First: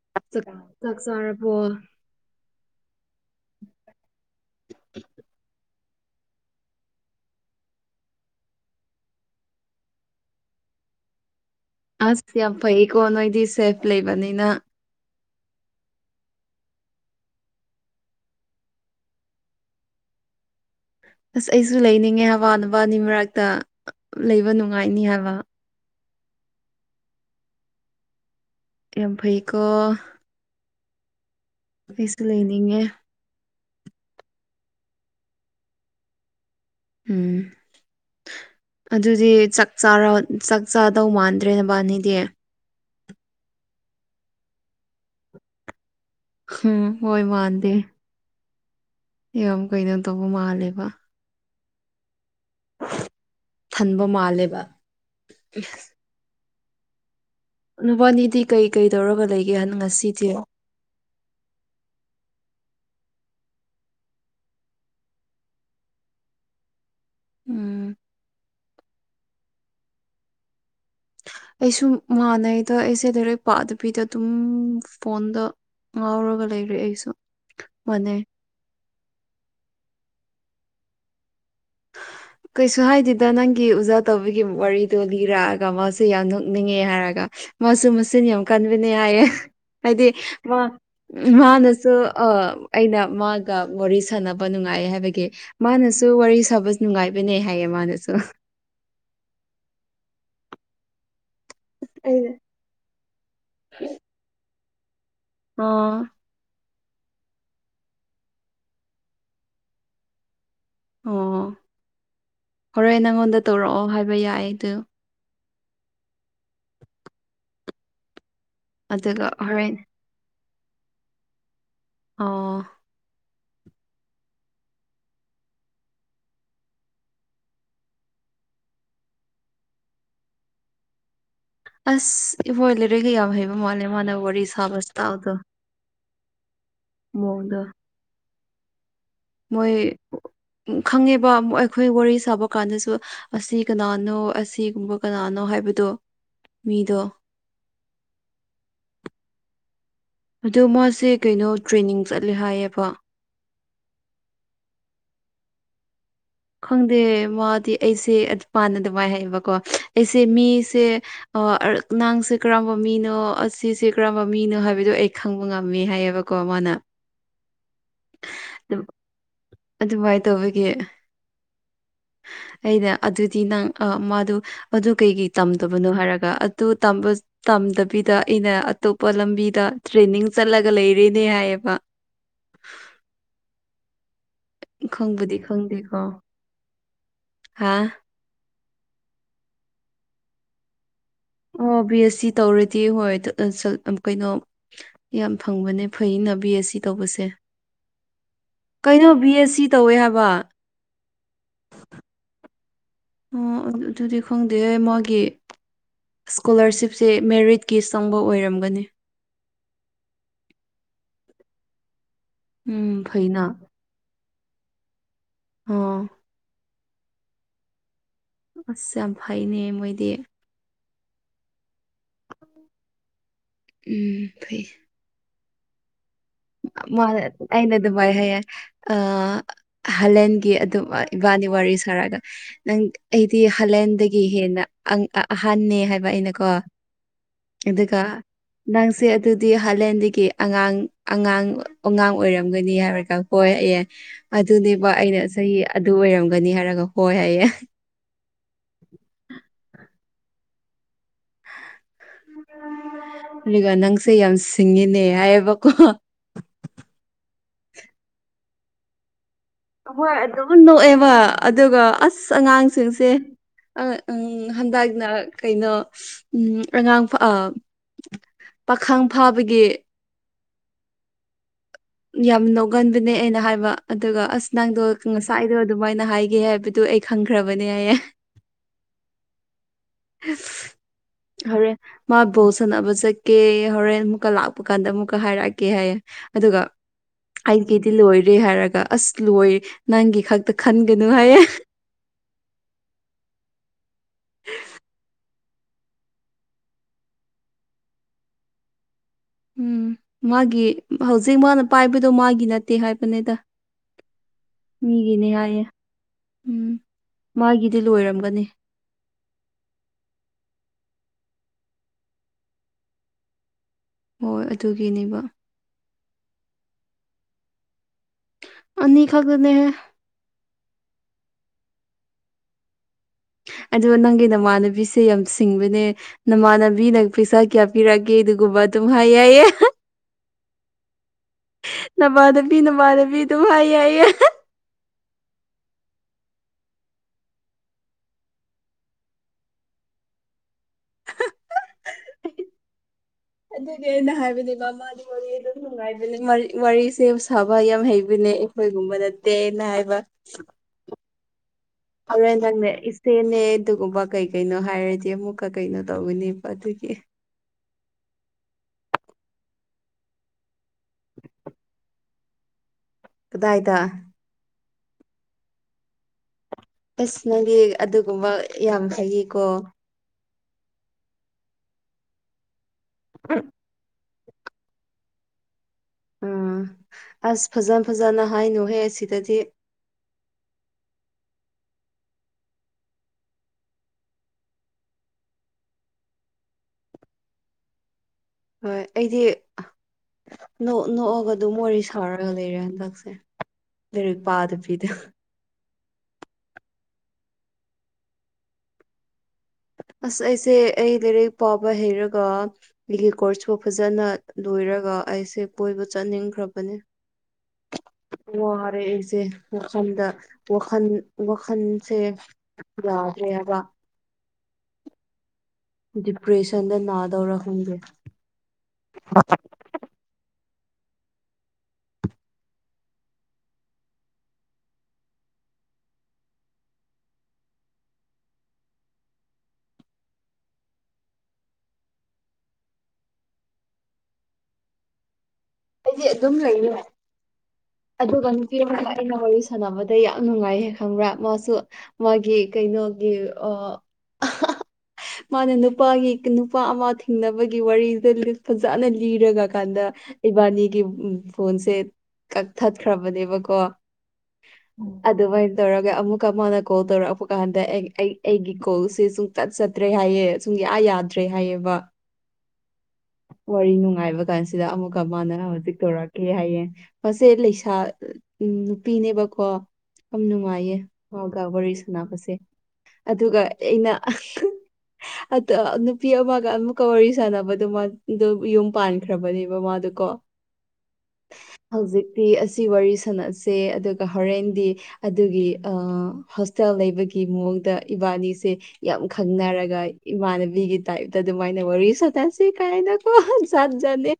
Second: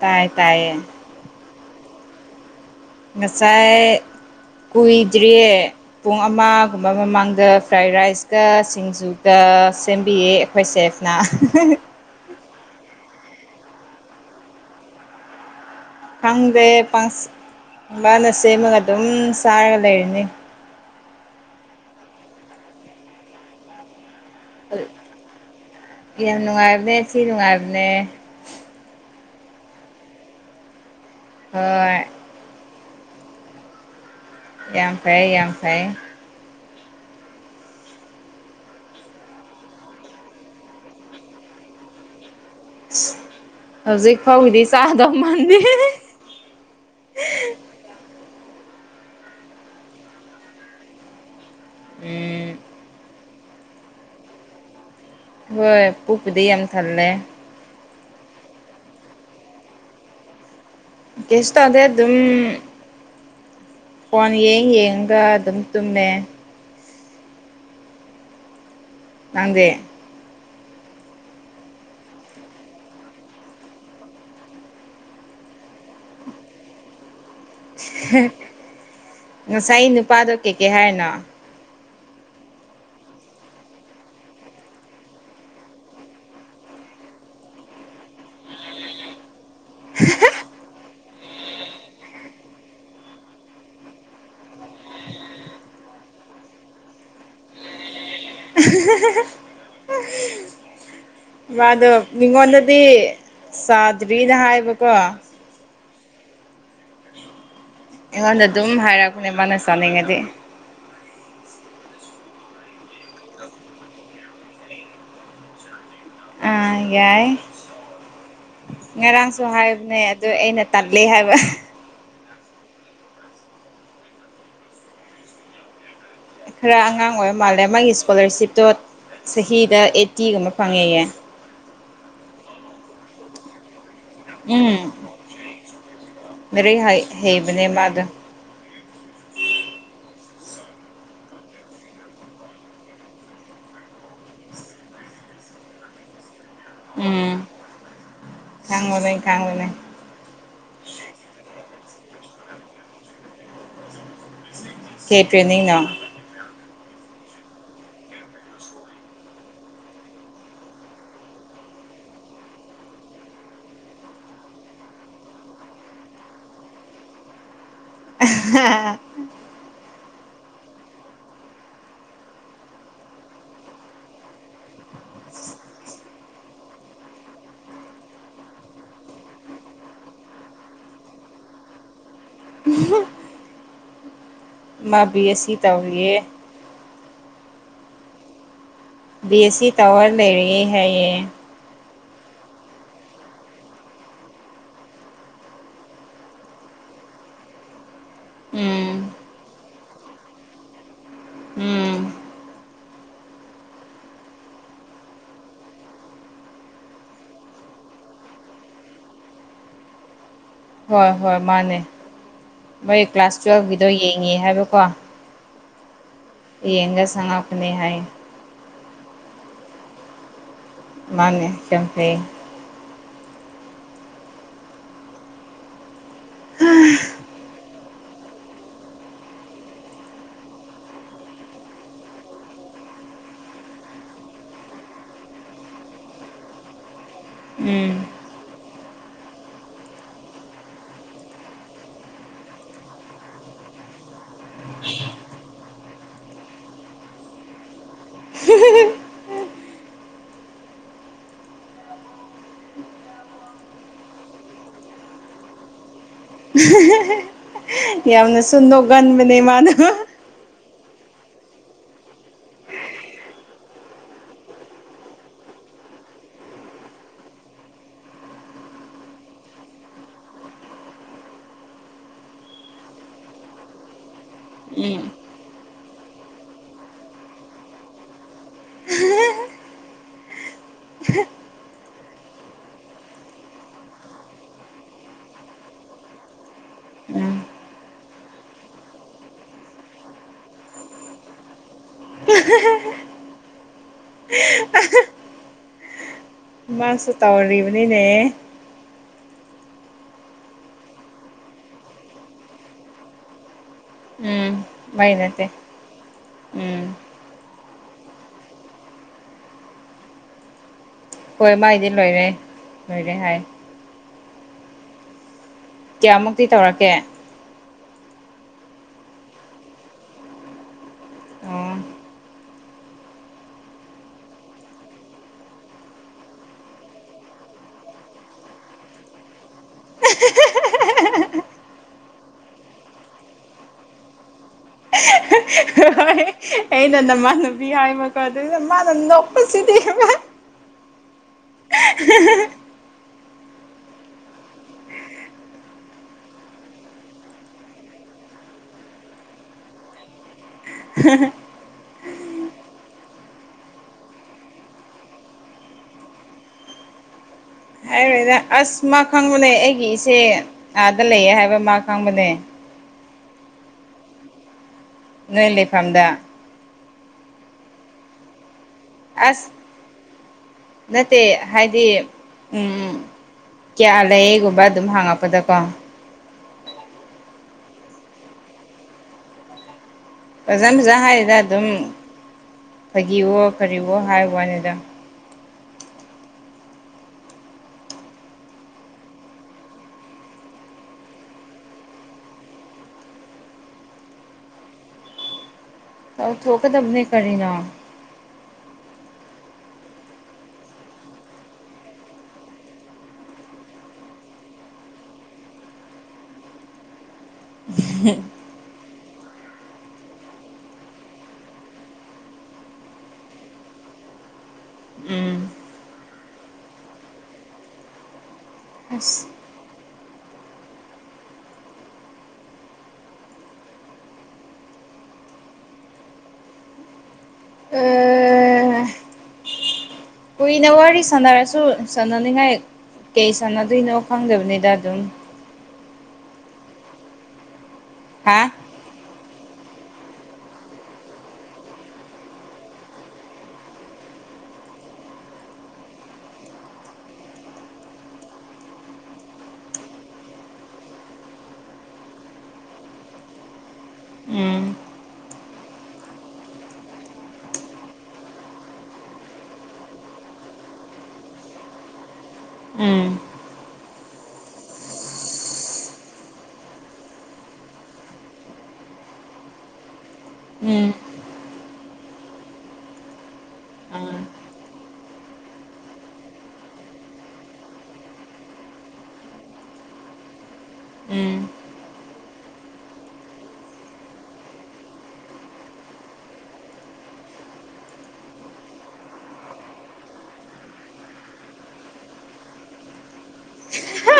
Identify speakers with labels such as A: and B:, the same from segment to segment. A: ꯇꯥꯏ ꯇꯥꯏꯌꯦ
B: ꯆꯥꯛ ꯆꯥꯔꯕꯣ
A: ꯉꯁꯥꯏ ꯀꯨꯏꯗ꯭ꯔꯤꯌꯦ ꯄꯨꯡ ꯑꯃꯒꯨꯝꯕ ꯃꯃꯥꯡꯗ ꯐ꯭ꯔꯥꯏ ꯔꯥꯏꯁꯀ ꯁꯤꯡꯖꯨꯒ ꯁꯦꯝꯕꯤꯌꯦ ꯑꯩꯈꯣꯏꯁꯦ ꯅ
B: ꯑꯁ ꯌꯥꯝ ꯐꯩꯌꯦꯀꯣ ꯅꯣꯏꯗꯤ ꯁꯦꯐ ꯂꯩꯕꯅꯤꯅ
A: ꯈꯪꯗ꯭ꯔꯦ ꯄꯥꯁ ꯃꯥꯅ ꯁꯦꯝꯃꯒ ꯑꯗꯨꯝ ꯆꯥꯔꯒ ꯂꯩꯔꯤꯅꯦ
B: ꯑꯁ ꯑꯩꯁꯨ ꯂꯩꯅꯤꯡꯉꯦ ꯍꯥꯏꯕ ꯅꯥꯕꯅꯤ ꯃꯔꯛꯇ ꯂꯩꯕ ꯅꯨꯡꯉꯥꯏꯅꯤ ꯍꯥꯏꯕ
A: ꯌꯥꯝ ꯅꯨꯡꯉꯥꯏꯕꯅꯦ ꯊꯤ ꯅꯨꯡꯉꯥꯏꯕꯅꯦ
B: ꯌꯥꯝ ꯐꯩꯀꯣ
A: ꯍꯣꯏ
B: ꯑꯩꯁꯨ ꯂꯩꯅꯤꯡꯉꯦ
A: ꯌꯥꯝ ꯐꯩꯌꯦ ꯌꯥꯝ ꯐꯩꯌꯦ
B: ꯎꯝ ꯑꯗꯨꯗꯤ ꯆꯥꯛ ꯆꯥꯔꫭ ꯆꯥꯛ ꯆꯥꯗꯧ ꯃꯥꯟꯗ꯭ꯔꯦ ꯅꯕꯥꯟꯅꯤꯗꯤ
A: ꯍꯧꯖꯤꯛ ꯐꯥꯎꯒꯤꯗꯤ ꯆꯥꯗꯧ ꯃꯥꯥꯟꯗꯦ
B: ꯎꯝ ꯍꫭꯏ ꯃꯥꯥꯟꯗꯦ ꯌꯥꯝ ꯀꯩꯅꯣ ꯇꯧꯕ ꯃꯥꯜꯂꯦꯕ
A: ꯎꯝ
B: ꯊꯟꯕ ꯃꯥꯜꯂꯦꯕ
A: ꯍꯣꯏ ꯄꯨꯛꯄꯨꯗꯤ ꯌꯥꯝ ꯊꯜꯂꯦ
B: ꯅꯨꯕꯥꯅꯤꯗꯤ ꯀꯩ ꯀꯩ ꯇꯧꯔꯒ ꯂꯩꯒꯦ ꯍꯥꯏꯅ ꯉꯁꯤꯗꯤ
A: ꯀꯩꯁꯨ ꯇꯧꯗꯦ ꯑꯗꯨꯝ ꯐꯣꯟ ꯌꯦꯡ ꯌꯦꯡꯉꯒ ꯑꯗꯨꯝ ꯇꯨꯝꯃꯦ
B: ꯎꯝ
A: ꯅꯪꯗꯤ
B: ꯑꯩꯁꯨ ꯃꯥꯟꯅꯩꯗ ꯑꯩꯁꯦ ꯂꯥꯏꯔꯛ ꯄꯥꯗꯕꯤꯗ ꯑꯗꯨꯝ ꯐꯣꯟꯗ ꯉꯥꯎꯔꯒ ꯂꯩꯔꯦ ꯑꯩꯁꯨ ꯃꯥꯅꯦ
A: ꯉꯁꯥꯏ ꯅꯨꯄꯥꯗꯣ ꯀꯩꯀꯩ ꯍꯥꯏꯅꯣ
B: [unintelligible] ꯀꯩꯁꯨ ꯍꯥꯏꯗꯦꯗ ꯅꯪꯒꯤ ꯑꯣꯖꯥ ꯇꯧꯕꯒꯤ ꯋꯥꯔꯤꯗꯣ ꯂꯤꯔꯛꯑꯒ ꯃꯥꯁꯦ ꯌꯥꯝ ꯅꯣꯛꯅꯤꯡꯉꯦ ꯍꯥꯏꯔꯒ ꯃꯥꯁꯨ ꯃꯆꯤꯟ ꯌꯥꯝ ꯀꯟꯕꯅꯦ ꯍꯥꯏꯌꯦ ꯍꯥꯏꯗꯤ ꯃꯥ ꯃꯥꯅꯁꯨ ꯑ ꯑꯩꯅ ꯃꯥꯒ ꯋꯥꯔꯤ ꯁꯥꯟꯅꯕ ꯅꯨꯡꯉꯥꯏ ꯍꯥꯏꯕꯒꯤ ꯃꯥꯅꯁꯨ ꯋꯥꯔꯤ ꯁꯥꯕꯁ ꯅꯨꯡꯉꯥꯏꯕꯅꯦ ꯍꯥꯏꯌꯦ ꯃꯥꯅꯁꯨ
A: [unintelligible] ꯃꯥꯗꯣ
B: ꯑꯩꯅ
A: ꯃꯤꯉꯣꯟꯗꯗꯤ ꯆꯥꯗ꯭ꯔꯤꯅ ꯍꯥꯏꯕꯀꯣ
B: ꯑꯣ
A: ꯑꯩꯉꯣꯟꯗ ꯑꯗꯨꯝ ꯍꯥꯏꯔꯛꯄꯅꯦ ꯃꯥꯅ ꯆꯥꯅꯤꯡꯉꯗꯤ꯫
B: ꯑꯣ ꯍꯣꯔꯣꯏ ꯅꯪꯉꯣꯟꯗ ꯇꯧꯔꯛꯑꯣ ꯍꯥꯏꯕ ꯌꯥꯏ ꯑꯗꯨ
A: ꯑ ꯌꯥꯏ
B: ꯑꯗꯨꯒ
A: ꯉꯔꯥꯡ
B: ꯍꯣꯔꯦꯟ
A: ꯁꯣꯍꯥꯏꯅꯦ꯫ ꯑꯗꯣ ꯑꯩꯅ ꯇꯜꯜꯂꯤ ꯍꯥꯏꯕ
B: ꯑꯣ
A: ꯈꯔ ꯑꯉꯥꯡ ꯑꯣꯏꯕ ꯃꯥꯜꯂꯦ ꯃꯥꯒꯤ ꯏꯁꯀꯣꯂꯥꯔꯁꯤꯞꯇꯣ ꯆꯍꯤꯗ ꯑꯩꯠꯇꯤꯒꯨꯝꯕ ꯐꯪꯉꯦꯌꯦ꯫
B: ꯑꯁ ꯏꯕꯣꯏ ꯂꯩꯔꯦꯒ ꯌꯥꯝ ꯍꯩꯕ ꯃꯥꯜꯂꯦ ꯃꯥꯥꯟꯅꯕ
A: ꯎꯝ ꯂꯩꯔꯤꯛ
B: ꯃꯑꯣꯡꯗꯣ
A: ꯍꯥꯏꯕꯥꯅꯦꯃꯗꯨ
B: ꯃꯣꯏ ꯈꯪꯉꯦꯕ ꯑꯩꯈꯣꯏ ꯋꯥꯔꯤ ꯁꯥꯕ ꯀꯥꯟꯗꯁꯨ ꯑꯁꯤ ꯀꯅꯥꯅꯣ ꯑꯁꯤꯒꯨꯝꯕ ꯀꯅꯥꯅꯣ ꯍꯥꯏꯕꯗꯣ ꯃꯤꯗꯣ
A: ꯎꯝ [unintelligible]
B: ꯑꯗꯣ ꯃꯥꯁꯦ ꯀꯩꯅꯣ ꯇ꯭ꯔꯦꯅꯤꯡ ꯆꯠꯂꯦ ꯍꯥꯏꯌꯦꯕ
A: ꯀꯦꯇꯔꯅꯤꯡ ꯅꯣ꯫
B: ꯈꯪꯗꯦ ꯃꯥꯗꯤ ꯑꯩꯁꯦ ꯄꯥꯟꯅ ꯑꯗꯨꯉꯥꯏ ꯍꯥꯏꯌꯦꯕꯀꯣ ꯑꯩꯁꯦ ꯃꯤꯁꯦ꯫ ꯑ ꯅꯥꯡꯁꯦ ꯀꯔꯝꯕ ꯃꯤꯅꯣ ꯑꯁꯤꯁꯦ ꯀꯔꯝꯕ ꯃꯤꯅꯣ ꯍꯥꯏꯕꯗꯣ ꯑꯩ ꯈꯪꯕ ꯉꯝꯃꯦ ꯍꯥꯏꯌꯦꯕ꯫ ꯀꯣ ꯃꯅꯥ
A: ꯑꯍꯥ
B: ꯑꯗꯨꯃꯥꯏ ꯇꯧꯕꯒꯤ꯫ ꯑꯩꯅ ꯑꯗꯨꯗꯤ ꯅꯪ ꯃꯗꯨ ꯑꯗꯨ ꯀꯩꯀꯩ ꯇꯝꯗꯕꯅꯣ ꯍꯥꯏꯔꯒ ꯑꯗꯨ ꯇꯝꯕ ꯇꯝꯗꯕꯤꯗ ꯑꯩꯅ ꯑꯇꯣꯞꯄ ꯂꯝꯕꯤꯗ ꯇ꯭ꯔꯦꯅꯤꯡ ꯆꯠꯂꯒ ꯂꯩꯔꯦꯅꯦ ꯍꯥꯏꯌꯦꯕ꯫
A: ꯃꯥ ꯕꯤ
B: ꯈꯪꯕꯨꯗꯤ
A: ꯑꯦꯁ ꯁꯤ ꯇꯧꯔꯤꯌꯦ꯫
B: ꯍꯥꯥ
A: ꯕꯤ ꯑꯦꯁ ꯁꯤ ꯇꯥꯋꯔ ꯂꯩꯔꯦ ꯍꯥꯏꯌꯦ꯫
B: ꯑꯣ ꯕꯤ ꯑꯦꯁ ꯁꯤ ꯇꯧꯔꯗꯤ ꯍꯣꯏ ꯀꯩꯅꯣ ꯌꯥꯝ ꯐꯪꯕꯅꯦ ꯐꯩꯩꯅꯕꯤ ꯁꯤ ꯇꯧꯕꯁꯦ꯫
A: ꯎꯝ
B: ꯀꯩꯅꯣ ꯕꯤ ꯑꯦꯁ ꯁꯤ ꯇꯧꯋꯦ ꯍꯥꯏꯕ
A: ꯎꯝ
B: ꯑꯣ ꯑꯗꯨꯗꯤ ꯈꯪꯗꯦ ꯍ ꯃꯥꯒꯤ ꯁ꯭ꯀꯣꯂꯥꯔꯁꯤꯞꯁꯦ ꯃꯦꯔꯤꯠꯀꯤ ꯆꯪꯕ ꯑꯣꯏꯔꯝꯒꯅꯤ꯫
A: ꯍꯣꯏ ꯍꯣꯏ ꯃꯥꯅꯦ
B: ꯎꯝ
A: ꯃꯣꯏ ꯀ꯭ꯂꯥꯁ
B: ꯐꯩꯅ
A: ꯇꯨꯋꯦꯜꯕꯒꯤꯗꯣ ꯌꯦꯡꯉꯦ ꯍꯥꯏꯕꯀꯣ
B: ꯍꯣ
A: ꯌꯦꯡꯒ ꯁꯉꯄꯅꯤ ꯍꯥꯏ꯫
B: ꯑꯁ ꯌꯥꯝ ꯐꯩꯅꯦ ꯃꯣꯏꯗꯤ꯫
A: ꯃꯥꯅꯦ ꯌꯥꯝ ꯐꯩꯌꯦ꯫
B: ꯎꯝ ꯐꯩ ꯃ ꯑꯩꯅ ꯑꯗꯨ ꯃꯥꯏ ꯍꯥꯏꯌꯦ꯫ ꯑ ꯍꯂꯦꯟꯒꯤ ꯑꯗꯨ ꯏꯕꯥꯅꯤ ꯋꯥꯔꯤ ꯁꯥꯔꯒ ꯅꯪ ꯑꯩꯗꯤ ꯍꯂꯦꯟꯗꯒꯤ ꯍꯦꯟꯅ ꯑꯍꯟꯅꯦ ꯍꯥꯏꯕ ꯑꯩꯅꯀꯣ
A: ꯎꯝ
B: ꯑꯗꯨꯒ ꯅꯪꯁꯦ ꯑꯗꯨꯗꯤ ꯍꯥꯂꯦꯟꯗꯒꯤ ꯑꯉꯥꯡ ꯑꯉꯥꯡ ꯑꯉꯥꯡ ꯑꯣꯏꯔꯝꯒꯅꯤ ꯍꯥꯏꯔꯒ ꯍꯣꯏ ꯌꯦ ꯑꯗꯨꯅꯦꯕ ꯑꯩꯅ ꯆꯍꯤ ꯑꯗꯨ ꯑꯣꯏꯔꯝꯒꯅꯤ ꯍꯥꯏꯔꯒ ꯍꯣꯏ ꯍꯥꯏꯌꯦ꯫
A: [unintelligible]
B: ꯑꯗꯨꯒ ꯅꯪꯁꯦ ꯌꯥꯝ ꯁꯤꯡꯉꯤꯅꯦ ꯍꯥꯏꯌꯦꯕꯀꯣ
A: [unintelligible] ꯌꯥꯝ ꯌꯥꯝꯅ ꯁꯟꯗꯣꯒꯥꯟꯕꯅꯦ ꯃꯥꯗꯨ꯫
B: ꯑꯍꯣꯏ ꯑꯗꯨꯝ ꯅꯣꯛꯑꯦꯕ ꯑꯗꯨꯒ ꯑꯁ ꯑꯉꯥꯡꯁꯤꯡꯁꯦ꯫ ꯎꯝ ꯍꯟꯗꯛꯅ ꯀꯩꯅꯣ ꯎꯝ ꯑꯉꯥꯡ ꯄꯥꯈꯪ ꯐꯥꯕꯒꯤ꯫ ꯌꯥꯝ ꯅꯣꯛꯒꯟꯕꯅꯦ ꯑꯩꯅ ꯍꯥꯏꯕ ꯑꯗꯨꯒ ꯑꯁ ꯅꯪꯗꯣ
A: ꯎꯝ
B: ꯉꯁꯥꯏꯗꯣ ꯑꯗꯨꯃꯥꯏꯅ ꯍꯥꯏꯒꯦ ꯍꯥꯏꯕꯗꯨ ꯑꯩ ꯈꯪꯈ꯭ꯔꯕꯅꯦ ꯍꯥꯏꯌꯦ ꯍꯣꯔꯦ ꯃꯥ ꯕꯧ ꯁꯥꯟꯅꯕ ꯆꯠꯀꯦ ꯍꯣꯔꯦꯟ ꯑꯃꯨꯛꯀ ꯂꯥꯛꯄ ꯀꯥꯟꯗ ꯑꯃꯨꯛꯀ ꯍꯥꯏꯔꯛꯑꯒꯦ ꯍꯥꯏꯌꯦ ꯑꯗꯨꯒ
A: ꯎꯝ
B: ꯑꯩꯒꯤꯗꯤ ꯂꯣꯏꯔꯦ ꯍꯥꯏꯔꯒ ꯑꯁ ꯂꯣꯏ ꯅꯪꯒꯤ ꯈꯛꯇ ꯈꯟꯒꯅꯨ ꯍꯥꯏꯌꯦ
A: ꯎ ꯍꯤꯍꯤ ꯃꯥꯁꯨ ꯇꯧꯔꯤꯕꯕꯅꯤꯅꯦ
B: ꯎꯝ ꯃꯥꯒꯤ ꯍꯧꯖꯤꯛ ꯃꯥꯅ ꯄꯥꯏꯕꯗꯣ ꯃꯥꯒꯤ ꯅꯠꯇꯦ ꯍꯥꯏꯕꯅꯤꯗ
A: ꯎꯝ ꯃ
B: ꯃꯤꯒꯤꯅꯦ
A: ꯅꯠꯇꯦ
B: ꯍꯥꯏꯌꯦ
A: ꯎꯝ
B: ꯃꯥꯒꯤꯗꯤ ꯂꯣꯏꯔꯝꯒꯅꯤ
A: ꯍꯣꯏ ꯃꯥꯥꯏꯗꯤ ꯂꯣꯏꯔꯦ ꯂꯣꯏꯔꯦ ꯍꯥꯏ
B: ꯍꯣꯏ ꯑꯗꯨꯒꯤꯅꯦꯕ
A: ꯀꯌꯥꯃꯨꯛꯇꯤ ꯇꯧꯔꯛꯀꯦ
B: ꯑꯅꯤ ꯈꯛꯗꯅꯦ
A: ꯑꯣ
B: ꯑ ꯅꯪꯒꯤ ꯅꯃꯥꯟꯅꯕꯤꯁꯦ ꯌꯥꯝ ꯁꯤꯡꯕꯅꯦ ꯅꯃꯥꯟꯅꯕꯤꯅ ꯄꯩꯁꯥ ꯀꯌꯥ ꯄꯤꯔꯛꯒꯦ ꯑꯗꯨꯒꯨꯝꯕ ꯑꯗꯨꯝ ꯍꯥꯏꯌꯦꯏꯌꯦ ꯅꯃꯥꯟꯅꯕꯤ ꯅꯃꯥꯟꯅꯕꯤ ꯑꯗꯨꯝ ꯌꯥꯏꯌꯦꯌꯦ
A: ꯍ ꯍꯣꯏ ꯑꯩꯅ ꯅꯃꯥꯟꯅꯨꯕꯤ ꯍꯥꯏꯃꯀꯣ ꯑꯗꯨ ꯅ ꯃꯥꯅ ꯅꯣꯛꯄꯁꯤꯗꯤ ꯍꯥꯍꯥ
B: ꯑꯗꯨꯗꯤ ꯑꯩꯅ ꯍꯥꯏꯕꯅꯦ ꯃꯃꯥꯗꯤ ꯋꯥꯔꯤ ꯑꯗꯨꯝ ꯅꯨꯡꯉꯥꯏꯕꯅꯦ ꯋꯥꯔꯤꯁꯦ ꯁꯥꯕ ꯌꯥꯝ ꯍꯩꯕꯅꯦ ꯑꯩꯈꯣꯏꯒꯨꯝꯕ ꯅꯠꯇꯦꯅ ꯍꯥꯏꯕ
A: ꯖꯃꯝꯃ
B: ꯑꯗꯨꯔꯦ ꯅꯪꯅꯦ ꯏꯆꯦꯅꯦ ꯑꯗꯨꯒꯨꯝꯕ ꯀꯩ ꯀꯩꯅꯣ ꯍꯥꯏꯔꯗꯤ ꯑꯃꯨꯛꯀ ꯀꯩꯅꯣ ꯇꯧꯒꯅꯦꯕ ꯑꯗꯨꯒꯤ
A: ꯍꯥꯏꯔꯣꯏꯗ ꯑꯁ ꯃꯥ ꯈꯪꯕꯅꯦ ꯑꯩꯒꯤ ꯏꯆꯦ ꯑꯥꯗ ꯂꯩꯌꯦ ꯍꯥꯏꯕ ꯃꯥ ꯈꯪꯕꯅꯦ
B: ꯀꯗꯥꯏꯗ
A: ꯅꯣꯏ ꯂꯩꯐꯝꯗ
B: ꯑꯁꯅꯒꯤ ꯑꯗꯨꯒꯨꯝꯕ ꯌꯥꯝ ꯍꯩꯌꯦꯀꯣ
A: ꯑꯁ ꯅꯠꯇꯦ ꯍꯥꯏꯗꯤ ꯎꯝ ꯎꯝ
B: ꯍ
A: ꯇꯥꯂꯌꯦꯒꯨꯝꯕ ꯑꯗꯨꯝ ꯍꯥꯡꯉꯛꯄꯗꯀꯣ
B: ꯎꯥ ꯑꯁ ꯐꯖ ꯐꯖꯅ ꯍꯥꯏꯅꯨꯍꯦ ꯁꯤꯗꯗꯤ
A: ꯐꯖꯟ ꯐꯖꯅ ꯍꯥꯏꯔꯤꯗ ꯑꯗꯨꯝ ꯐꯥꯒꯤꯋꯣ ꯀꯔꯤꯋꯣ ꯍꯥꯏ ꯋꯥꯅꯤꯗ
B: ꯍꯣꯏ ꯑꯩꯗꯤ ꯅꯣꯛ ꯅꯣꯛꯑꯒ ꯑꯗꯨꯝ ꯋꯥꯔꯤ ꯁꯥꯔꯒ ꯂꯩꯔꯦ ꯍꯟꯗꯛꯁꯦ ꯃꯦꯔꯨꯄꯥꯥꯗꯕꯤꯤꯗ
A: ꯇꯧꯊꯣꯛꯀꯗꯝꯅꯦ ꯀꯔꯤꯅꯥ
B: ꯑꯁ ꯑꯩꯁꯦ ꯑꯩ ꯂꯥꯏꯔꯤꯛ ꯄꯥꯕ ꯍꯩꯔꯒ ꯑꯩꯒꯤ ꯀꯣꯔꯁꯄꯨ ꯐꯖꯅ ꯂꯣꯏꯔꯒ ꯑꯩꯁꯦ ꯀꯣꯏꯕ ꯆꯠꯅꯤꯡꯈ꯭ꯔꯕꯅꯤ
A: [unintelligible]
B: ꯋꯥꯔꯦ ꯑꯩꯁꯦ ꯋꯥꯈꯜꯗ ꯋꯥꯈꯜ ꯋꯥꯈꯜꯁꯦ ꯌꯥꯗ꯭ꯔꯦꯕ
A: ꯎꯝ
B: ꯗꯤꯄ꯭ꯔꯦꯁꯟꯗ ꯅꯥꯗꯧꯔ ꯈꯪꯗꯦ
A: ꯑꯁ ꯑꯥ ꯀꯨꯏꯅ ꯋꯥꯔꯤ ꯁꯥꯟꯅꯔꯁꯨ ꯁꯥꯟꯅꯅꯤꯡꯉꯥꯏ ꯀꯩ ꯁꯥꯟꯅꯗꯣꯏꯅꯣ ꯈꯪꯗꯕꯅꯤꯗ ꯑꯗꯨꯝ
B: ꯑꯩꯗꯤ ꯑꯗꯨꯝ ꯂꯩꯌꯦ ꯑꯗꯨꯒ
A: ꯍꯥ
B: ꯅꯨꯄꯤ ꯑꯃ ꯑꯩꯅ ꯋꯥꯔꯤ ꯁꯥꯟꯅꯕꯗ ꯌꯥꯝ ꯅꯨꯡꯉꯥꯏꯌꯦ ꯈꯪꯕ꯭ꯔꯥ ꯃꯥꯁꯨ ꯃꯥꯒꯤ ꯀꯩꯅꯣꯒꯤ ꯑ [unintelligible] ꯃꯥꯅ ꯅꯨꯄꯥꯒꯤ ꯀꯟ ꯅꯨꯄꯥ ꯑꯃ ꯊꯤꯡꯅꯕꯒꯤ ꯋꯥꯔꯤꯁꯦ ꯂꯤꯠ ꯐꯖꯅ ꯂꯤꯔꯒ ꯀꯥꯟꯗ ꯏꯕꯥꯅꯤꯒꯤ ꯐꯣꯟꯁꯦ ꯀꯛꯊꯠꯈ꯭ꯔꯕꯅꯦꯕꯀꯣ
A: ꯎꯝ
B: ꯑꯗꯨꯃꯥꯏꯅ ꯇꯧꯔꯒ ꯑꯃꯨꯛꯀ ꯃꯥꯅ ꯀꯣꯜ ꯇꯧꯔꯛꯄ ꯀꯥꯟꯗ ꯑꯩꯒꯤ ꯀꯣꯜꯁꯦ ꯁꯨꯝ ꯇꯠ ꯆꯠꯇ꯭ꯔꯦ ꯍꯥꯏꯌꯦ ꯁꯨꯡꯌꯥ ꯌꯥꯗ꯭ꯔꯦ ꯍꯥꯏꯌꯦꯕ
A: ꯎꯝ
B: ꯋꯥꯔꯤ ꯅꯨꯡꯉꯥꯏꯕ ꯀꯥꯟꯁꯤꯗ ꯑꯃꯨꯛ ꯀꯃꯥꯅ ꯍꯧꯖꯤꯛ ꯇꯧꯔꯛꯀꯦ ꯍꯥꯏꯌꯦ ꯃꯁꯦ ꯂꯩꯁꯥ ꯎꯝ ꯅꯨꯄꯤꯅꯦꯕꯀꯣ ꯌꯥꯝ ꯅꯨꯡꯉꯥꯏꯌꯦ
A: ꯎꯝ
B: ꯃꯥꯒ ꯋꯥꯔꯤ ꯁꯥꯟꯅꯕꯁꯦ ꯑꯗꯨꯒ ꯑꯩꯅ
A: ꯑꯥ
B: ꯑꯗ ꯅꯨꯄꯤ ꯑꯃꯒ ꯑꯃꯨꯛꯀ ꯋꯥꯔꯤ ꯁꯥꯟꯅꯕꯗꯨ ꯃꯥꯗꯨ ꯌꯨꯝ ꯄꯥꯟꯈ꯭ꯔꯕꯅꯦꯕ ꯃꯥꯗꯨ ꯀꯣ
A: ꯎꯝ
B: ꯍꯧꯖꯤꯛꯇꯤ ꯑꯁꯤ ꯋꯥꯔꯤ ꯁꯥꯟꯅꯁꯦ ꯑꯗꯨꯒ ꯍꯣꯔꯦꯟꯗꯤ ꯑꯗꯨꯒꯤ ꯑ ꯍꯣꯁꯇꯦꯜ ꯂꯩꯕꯒꯤ ꯃꯑꯣꯡꯗ ꯏꯕꯥꯅꯤꯁꯦ ꯌꯥꯝ ꯈꯪꯅꯔꯒ ꯏꯃꯥꯟꯅꯕꯤꯒꯤ ꯇꯥꯏꯞꯇ ꯑꯗꯨꯃꯥꯏꯅ ꯋꯥꯔꯤ ꯁꯅꯁꯤ ꯀꯥꯏꯅ ꯣ ꯖꯗꯖꯗꯦ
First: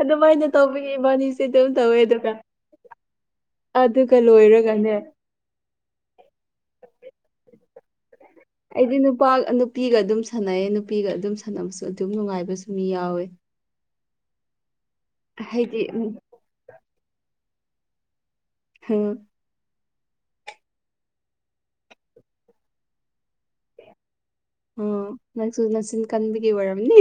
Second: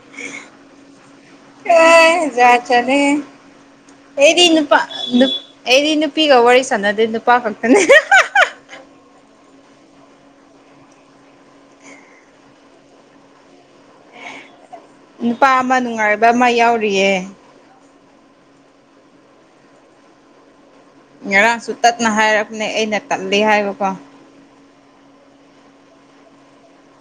B: ꯑꯗꯨꯃꯥꯏꯅ ꯇꯧꯕꯒꯤ ꯏꯕꯥꯅꯤꯁꯦ ꯊꯧ
A: ꯌꯥꯥ ꯆꯅꯦꯦ ꯑꯦꯗꯤ ꯅꯨꯄꯥ
B: ꯂꯣꯏꯔꯒꯅꯦ
A: ꯅꯨ ꯑꯩꯗꯤ ꯅꯨꯄꯤꯒ ꯋꯥꯔꯤ ꯁꯥꯟꯅꯗꯦ ꯅꯨꯄꯥ ꯈꯛꯇꯅꯦ
B: ꯑꯩꯗꯤ ꯅꯨꯄꯥ ꯅꯨꯄꯤꯒ ꯑꯗꯨꯝ ꯁꯥꯟꯅꯩ ꯅꯨꯄꯤꯒ ꯑꯗꯨꯝ ꯁꯥꯟꯅꯕꯁꯨ ꯑꯗꯨꯝ ꯅꯨꯡꯉꯥꯏꯕꯁꯨ ꯃꯤ ꯌꯥꯎꯋꯦ [inaudible]
A: ꯅꯨꯄꯥ ꯑꯃ
B: ꯍꯥꯏꯗꯤ ꯎꯝ
A: ꯅꯨꯡꯉꯥꯏꯕ ꯑꯃ ꯌꯥꯎꯔꯤꯌꯦ
B: ꯍꯦꯡ
A: ꯉꯔꯥꯡꯁꯨ ꯇꯠꯅ ꯍꯥꯏꯔꯛꯅꯦ ꯑꯩꯅ ꯇꯠꯂꯤ ꯍꯥꯏꯕꯀꯣ
B: ꯑꯣ ꯅꯛꯁꯨ ꯅꯆꯤꯟ ꯀꯟꯕꯒꯤ ꯑꯣꯏꯔꯝꯅꯤ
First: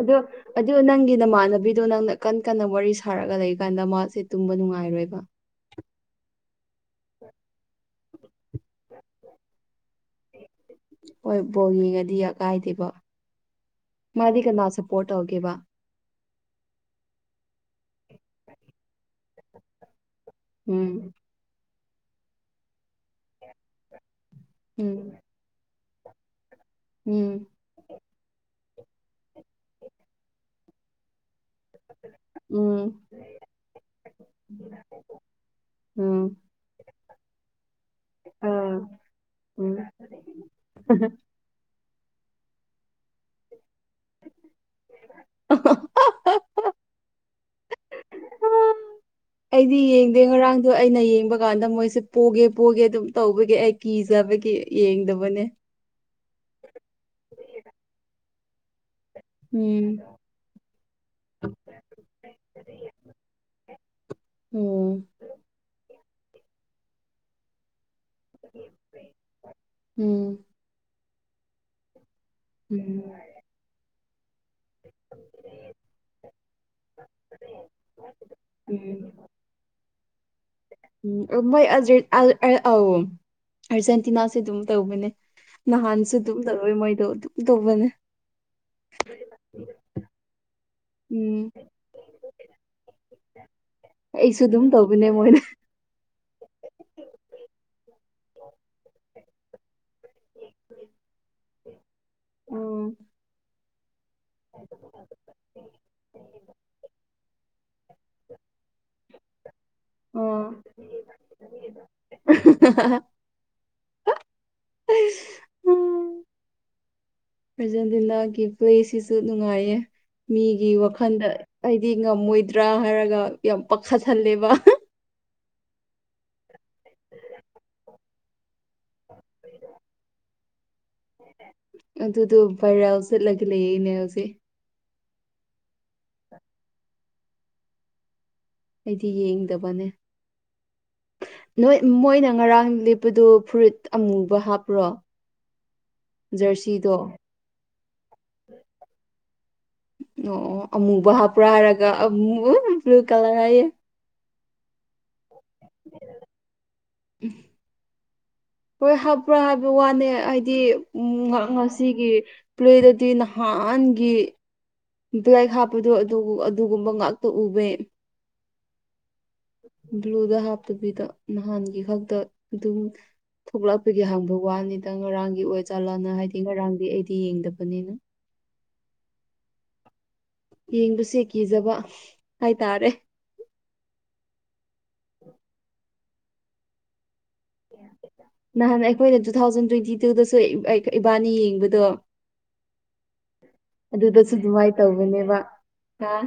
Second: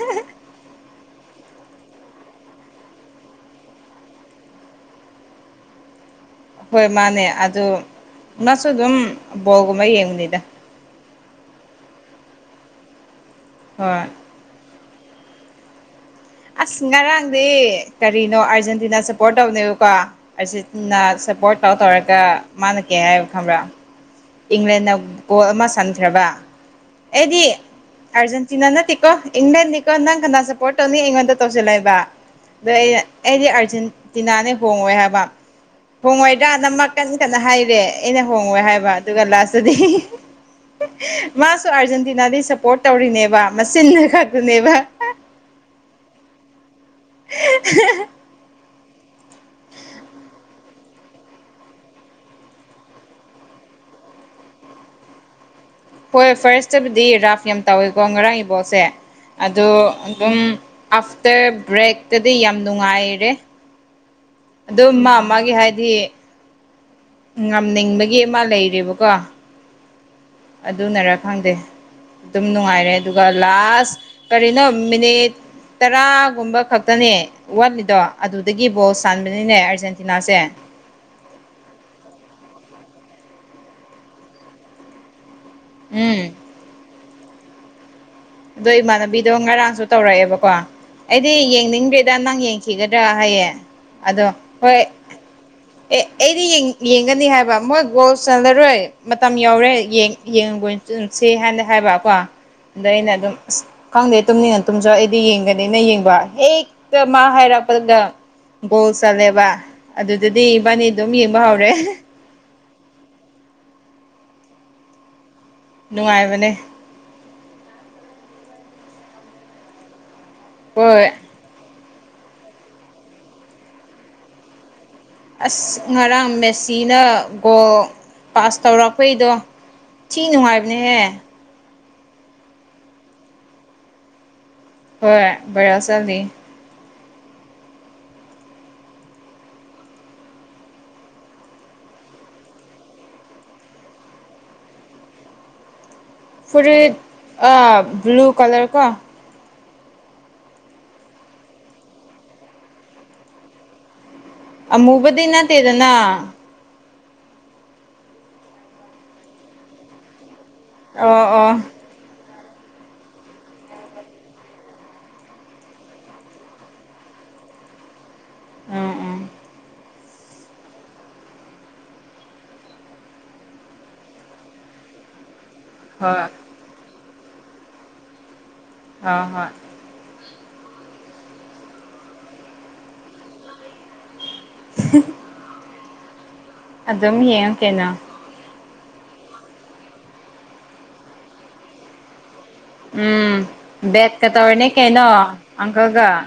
B: ꯑꯗꯣ ꯑꯗꯨ ꯅꯪꯒꯤ ꯅꯃꯥꯟꯅꯕꯤꯗꯣ ꯅꯪꯅ ꯀꯟ ꯀꯟꯅ ꯋꯥꯔꯤ ꯁꯥꯔꯒ ꯂꯩꯀꯥꯟꯗ ꯃꯥꯁꯦ ꯇꯨꯝꯕ ꯅꯨꯡꯉꯥꯏꯔꯣꯏꯕ
A: ꯍꯣꯏ ꯃꯥꯅꯦ ꯑꯗꯨ ꯃꯥꯁꯨ ꯑꯗꯨꯝ ꯕꯣꯜꯒꯨꯝꯕ ꯌꯦꯡꯕꯅꯤꯗ
B: ꯍꯣꯏ ꯕꯣꯜ ꯌꯦꯡꯉꯗꯤ ꯀꯥꯏꯗꯦꯕꯣ
A: ꯍꯣꯏ
B: ꯃꯥꯗꯤ ꯀꯅꯥ ꯁꯞꯄꯣꯔꯠ ꯇꯧꯒꯦꯕ
A: ꯑ ꯉꯔꯥꯡꯗꯤ ꯀꯔꯤꯅꯣ ꯑꯥꯔꯖꯦꯟꯇꯤꯅꯥ ꯁꯞꯄꯣꯔꯠ ꯇꯧꯅꯦꯕꯀꯣ ꯑꯥꯔꯖꯦꯟꯇꯤꯅꯥ
B: ꯎꯝ
A: ꯁꯞꯄꯣꯔꯠ ꯀꯥꯎ ꯇꯧꯔꯒ ꯃꯥꯟꯅꯒꯦ ꯍꯥꯏꯕ ꯈꯪꯕ꯭ꯔꯥ ꯏꯪꯂꯦꯟꯅ
B: ꯎꯝ
A: ꯒꯣꯜ ꯑꯃ ꯁꯟꯈ꯭ꯔꯕ ꯑꯩꯗꯤ
B: ꯎꯝ
A: ꯑꯔꯖꯦꯟꯇꯤꯅꯥ ꯅꯠꯇꯦꯀꯣ ꯏꯪꯂꯦꯟꯅꯤꯀꯣ ꯅꯪ ꯀꯅꯥ ꯁꯄꯣꯔꯠ ꯇꯧꯅꯤ ꯑꯩꯉꯣꯟꯗ ꯇꯧꯁꯤꯜꯂꯦꯕ ꯑꯗꯩ
B: ꯎꯝ
A: ꯑꯩꯅ ꯑꯩꯗꯤ ꯑꯥꯔꯖꯦꯟꯇꯤꯅꯥꯅꯦ ꯍꯣꯡꯉꯣꯏ ꯍꯥꯏꯕ
B: ꯎꯝ
A: ꯍꯣꯡꯉꯣꯏꯗ꯭ꯔꯥ ꯅꯃꯛ ꯀꯟ ꯀꯟꯅ ꯍꯥꯏꯔꯦ ꯑꯩꯅ ꯍꯣꯡꯉꯦ
B: ꯑꯥ
A: ꯍꯥꯏꯕ ꯑꯗꯨꯒ ꯂꯥꯁꯇꯨꯗꯤ
B: ꯎꯝ
A: ꯃꯥꯁꯨ ꯑꯥꯔꯖꯦꯟꯇꯤꯅꯥꯗ ꯁꯞꯄꯣꯔꯠ ꯇꯧꯔꯤꯅꯦꯕ ꯃꯆꯟꯅ ꯈꯛꯇꯨꯅꯦꯕ
B: ꯍꯥꯌꯕꯥ
A: [unintelligible]
B: ꯎꯝ ꯑꯩꯗꯤ ꯌꯦꯡꯗꯦ ꯉꯔꯥꯡꯗꯣ ꯑꯩꯅ ꯌꯦꯡꯕ ꯀꯥꯟꯗ ꯃꯣꯏꯁꯦ ꯄꯣꯒꯦ ꯄꯣꯒꯦ ꯑꯗꯨꯝ ꯇꯧꯕꯒꯤꯦ ꯑꯩ ꯀꯤꯖꯕꯒꯤ ꯌꯦꯡꯗꯕꯅꯦ
A: ꯍꯣꯏ ꯐꯔꯁꯇꯕꯨꯗꯤ ꯔꯥꯐ ꯌꯥꯝ ꯇꯧꯋꯤꯀꯣ ꯉꯔꯥꯡꯒꯤ ꯕꯣꯜꯁꯦ ꯑꯗꯣ
B: ꯎꯝ
A: ꯑꯗꯨꯝ ꯑꯥꯐꯇꯔ ꯕ꯭ꯔꯦꯛꯇꯗꯤ ꯌꯥꯝ ꯅꯨꯡꯉꯥꯏꯔꯦ ꯑꯗꯨ
B: ꯎꯝ
A: ꯃꯥ ꯃꯥꯒꯤ ꯍꯥꯏꯗꯤ ꯉꯝꯅꯤꯡꯕꯒꯤ ꯑꯃ ꯂꯩꯔꯤꯕꯀꯣ
B: ꯎꯝ
A: ꯑꯗꯨꯅꯔ ꯈꯪꯗꯦ ꯑꯗꯨꯝ ꯅꯨꯡꯉꯥꯏꯔꯦ ꯑꯗꯨꯒ ꯂꯥꯁ ꯀꯔꯤꯅꯣ ꯃꯤꯅꯤꯠ ꯇꯔꯥꯒꯨꯝꯕ ꯈꯛ ꯈꯛꯇꯅꯦ ꯋꯥꯠꯂꯤꯗꯣ ꯑꯗꯨꯗꯒꯤ ꯕꯣꯜ
B: ꯎꯝ
A: ꯁꯥꯟꯕꯅꯤꯅꯦ ꯑꯥꯔꯖꯦꯟꯇꯤꯅꯥꯁꯦ
B: ꯎ ꯃꯣꯏ ꯑ ꯑꯔꯖꯦꯟꯇꯤꯅꯥꯁꯦ ꯑꯗꯨꯝ ꯇꯧꯕꯅꯦ ꯅꯍꯥꯟꯁꯨ
A: ꯎꯝ
B: ꯑꯗꯨꯝ ꯇꯧꯔꯣꯏ ꯃꯣꯏꯗꯣ ꯑꯗꯨꯝ ꯇꯧꯕꯅꯦ
A: ꯑꯗꯣ ꯏꯃꯥꯟꯅꯕꯤꯗꯣ ꯉꯔꯥꯡꯁꯨ ꯇꯧꯔꯛꯑꯦꯕꯀꯣ ꯑꯩꯗꯤ
B: ꯎꯝ
A: ꯌꯦꯡꯅꯤꯡꯗ꯭ꯔꯦꯗ ꯅꯪ ꯌꯦꯡꯈꯤꯒꯗ꯭ꯔꯥ ꯍꯌꯦꯡ ꯑꯗꯣ
B: ꯑꯩꯁꯨ ꯑꯗꯨꯝ
A: ꯍꯣꯏ
B: ꯇꯧꯕꯅꯦ ꯃꯣꯏꯅ
A: ꯑꯦ ꯑꯩꯗꯤ ꯌꯦꯡ ꯌꯦꯡꯒꯅꯤ ꯍꯥꯏꯕ ꯃꯣꯏ ꯒꯣꯜ ꯆꯜꯂꯔꯣꯏ ꯃꯇꯝ ꯌꯧꯔꯦ ꯌꯦꯡ ꯌꯦꯡꯕ ꯆꯁꯦ ꯍꯥꯏꯅ ꯍꯥꯏꯕꯀꯣ ꯑꯗ
B: ꯎꯝ
A: ꯑꯩꯅ ꯑꯗꯨꯝ ꯑꯁ ꯈꯪꯗꯦ ꯇꯨꯝꯅꯤꯡꯉ ꯇꯨꯝꯖꯧ ꯑꯩꯗꯤ ꯌꯦꯡꯒꯅꯤꯅ ꯌꯦꯡꯕ [unintelligible] ꯃꯥ ꯍꯥꯏꯔꯛꯄꯗ ꯒꯣꯜ ꯆꯜꯂꯦꯕ ꯑꯗꯨꯗꯗꯤ
B: ꯑꯥ
A: ꯏꯕꯥꯅꯤ ꯑꯗꯨꯝ ꯌꯦꯡꯕ ꯍꯧꯔꯦ
B: [unintelligible]
A: ꯅꯨꯡꯉꯥꯏꯕꯅꯦ
B: ꯑꯔꯖꯦꯟꯇꯤꯅꯥꯒꯤ ꯄ꯭ꯂꯦꯁꯤꯁꯨ ꯅꯨꯡꯉꯥꯏꯌꯦ ꯃꯤꯒꯤ
A: ꯍꯣꯏ
B: ꯋꯥꯈꯟꯗ ꯑꯩꯗꯤ ꯉꯝꯃꯣꯏꯗ꯭ꯔꯥ ꯍꯥꯏꯔꯒ ꯌꯥꯝ ꯄꯥꯈꯠꯍꯜꯂꯦꯕ
A: ꯑꯁ ꯉꯔꯥꯡ ꯃꯦꯁꯤꯅ ꯒꯣꯜ ꯄꯥꯁ ꯇꯧꯔꯛꯄꯩꯗꯣ ꯊꯤ ꯅꯨꯡꯉꯥꯏꯕꯅꯦꯍꯦ
B: ꯑꯗꯨꯗꯣ ꯕꯥꯏꯔꯦꯜ ꯆꯠꯂꯒ ꯂꯩꯌꯦꯅꯦ ꯍꯧꯖꯤꯛ
A: ꯍꯣꯏ ꯕꯔꯦꯜ ꯆꯅꯤ
B: ꯑꯩꯗꯤ ꯌꯦꯡꯗꯕꯅꯦ ꯅꯣꯏ ꯃꯣꯏꯅ ꯉꯔꯥꯡ ꯂꯤꯦꯞꯄꯗꯨꯣ ꯐꯨꯔꯤꯠ ꯑꯃꯨꯕ ꯍꯥꯞꯄ꯭ꯔꯣ
A: ꯐꯨꯔꯤꯠ
B: ꯖꯔꯁꯤꯗꯣ
A: ꯕ꯭ꯂꯨ ꯀꯂꯔ ꯀꯣ
B: ꯑꯣ ꯑꯃꯨꯕ ꯍꯥꯞꯄ꯭ꯔꯥ ꯍꯥꯏꯔꯒ ꯑꯃꯨ ꯕ꯭ꯂꯨ ꯀꯂꯔ ꯍꯥꯏꯌꯦ
A: ꯑꯃꯨꯕꯗꯤ ꯅꯠꯇꯦꯗꯅ
B: ꯎ ꯍꯣꯏ ꯍꯥꯞꯄ꯭ꯔꯥ ꯍꯥꯏꯕ ꯋꯥꯅꯦ ꯍꯥꯏꯗꯤ ꯎꯝ
A: ꯑꯣ ꯑꯣ
B: ꯉꯁꯤꯒꯤ ꯄꯂꯦꯗꯨꯗꯤ ꯅꯍꯥꯟꯒꯤ ꯂꯥꯏ ꯍꯥꯞꯄꯗꯣ ꯑꯗꯨꯒꯨꯝꯕ ꯉꯥꯛꯇ ꯎꯕ
A: ꯎꯝ ꯎꯝ
B: ꯕ꯭ꯂꯨꯗ ꯍꯥꯞꯇꯕꯤꯗ ꯅꯍꯥꯟꯒꯤ ꯈꯛꯇ ꯑꯗꯨꯝ ꯊꯣꯛꯂꯛꯄꯒꯤ ꯍꯪꯕ ꯋꯥꯅꯤꯗ ꯉꯔꯥꯡꯒꯤ ꯑꯣꯏꯖꯥꯂꯥꯅ
A: ꯍꯣꯏ
B: ꯍꯥꯏꯗꯤ ꯉꯔꯥꯡꯗꯤ ꯑꯩꯗꯤ ꯌꯦꯡꯗꯕꯅꯤꯅ
A: ꯍ ꯍꯣꯏ
B: ꯌꯦꯡꯕꯁꯦ ꯀꯤꯖꯕ ꯍꯥꯏꯇꯥꯔꯦ
A: ꯑꯗꯨꯝ ꯌꯦꯡꯉ ꯀꯩꯅꯣ
B: ꯅꯍꯥꯟ ꯑꯩꯈꯣꯏꯅ ꯇꯨ ꯊꯥꯎꯖꯟ ꯇ꯭ꯋꯦꯟꯇꯤ ꯇꯨꯗꯁꯨ ꯏꯕꯥꯅꯤ ꯌꯦꯡꯕꯗꯣ
A: ꯎꯝ ꯕꯦꯠꯀ
B: ꯑꯗꯨꯗꯁꯨ
A: ꯇꯧꯔꯅꯤ
B: ꯑꯗꯨꯃꯥꯏꯅ
A: ꯀꯩꯅꯣ
B: ꯇꯧꯕꯅꯦꯕ ꯍꯥ
A: ꯑꯪꯀꯜꯒ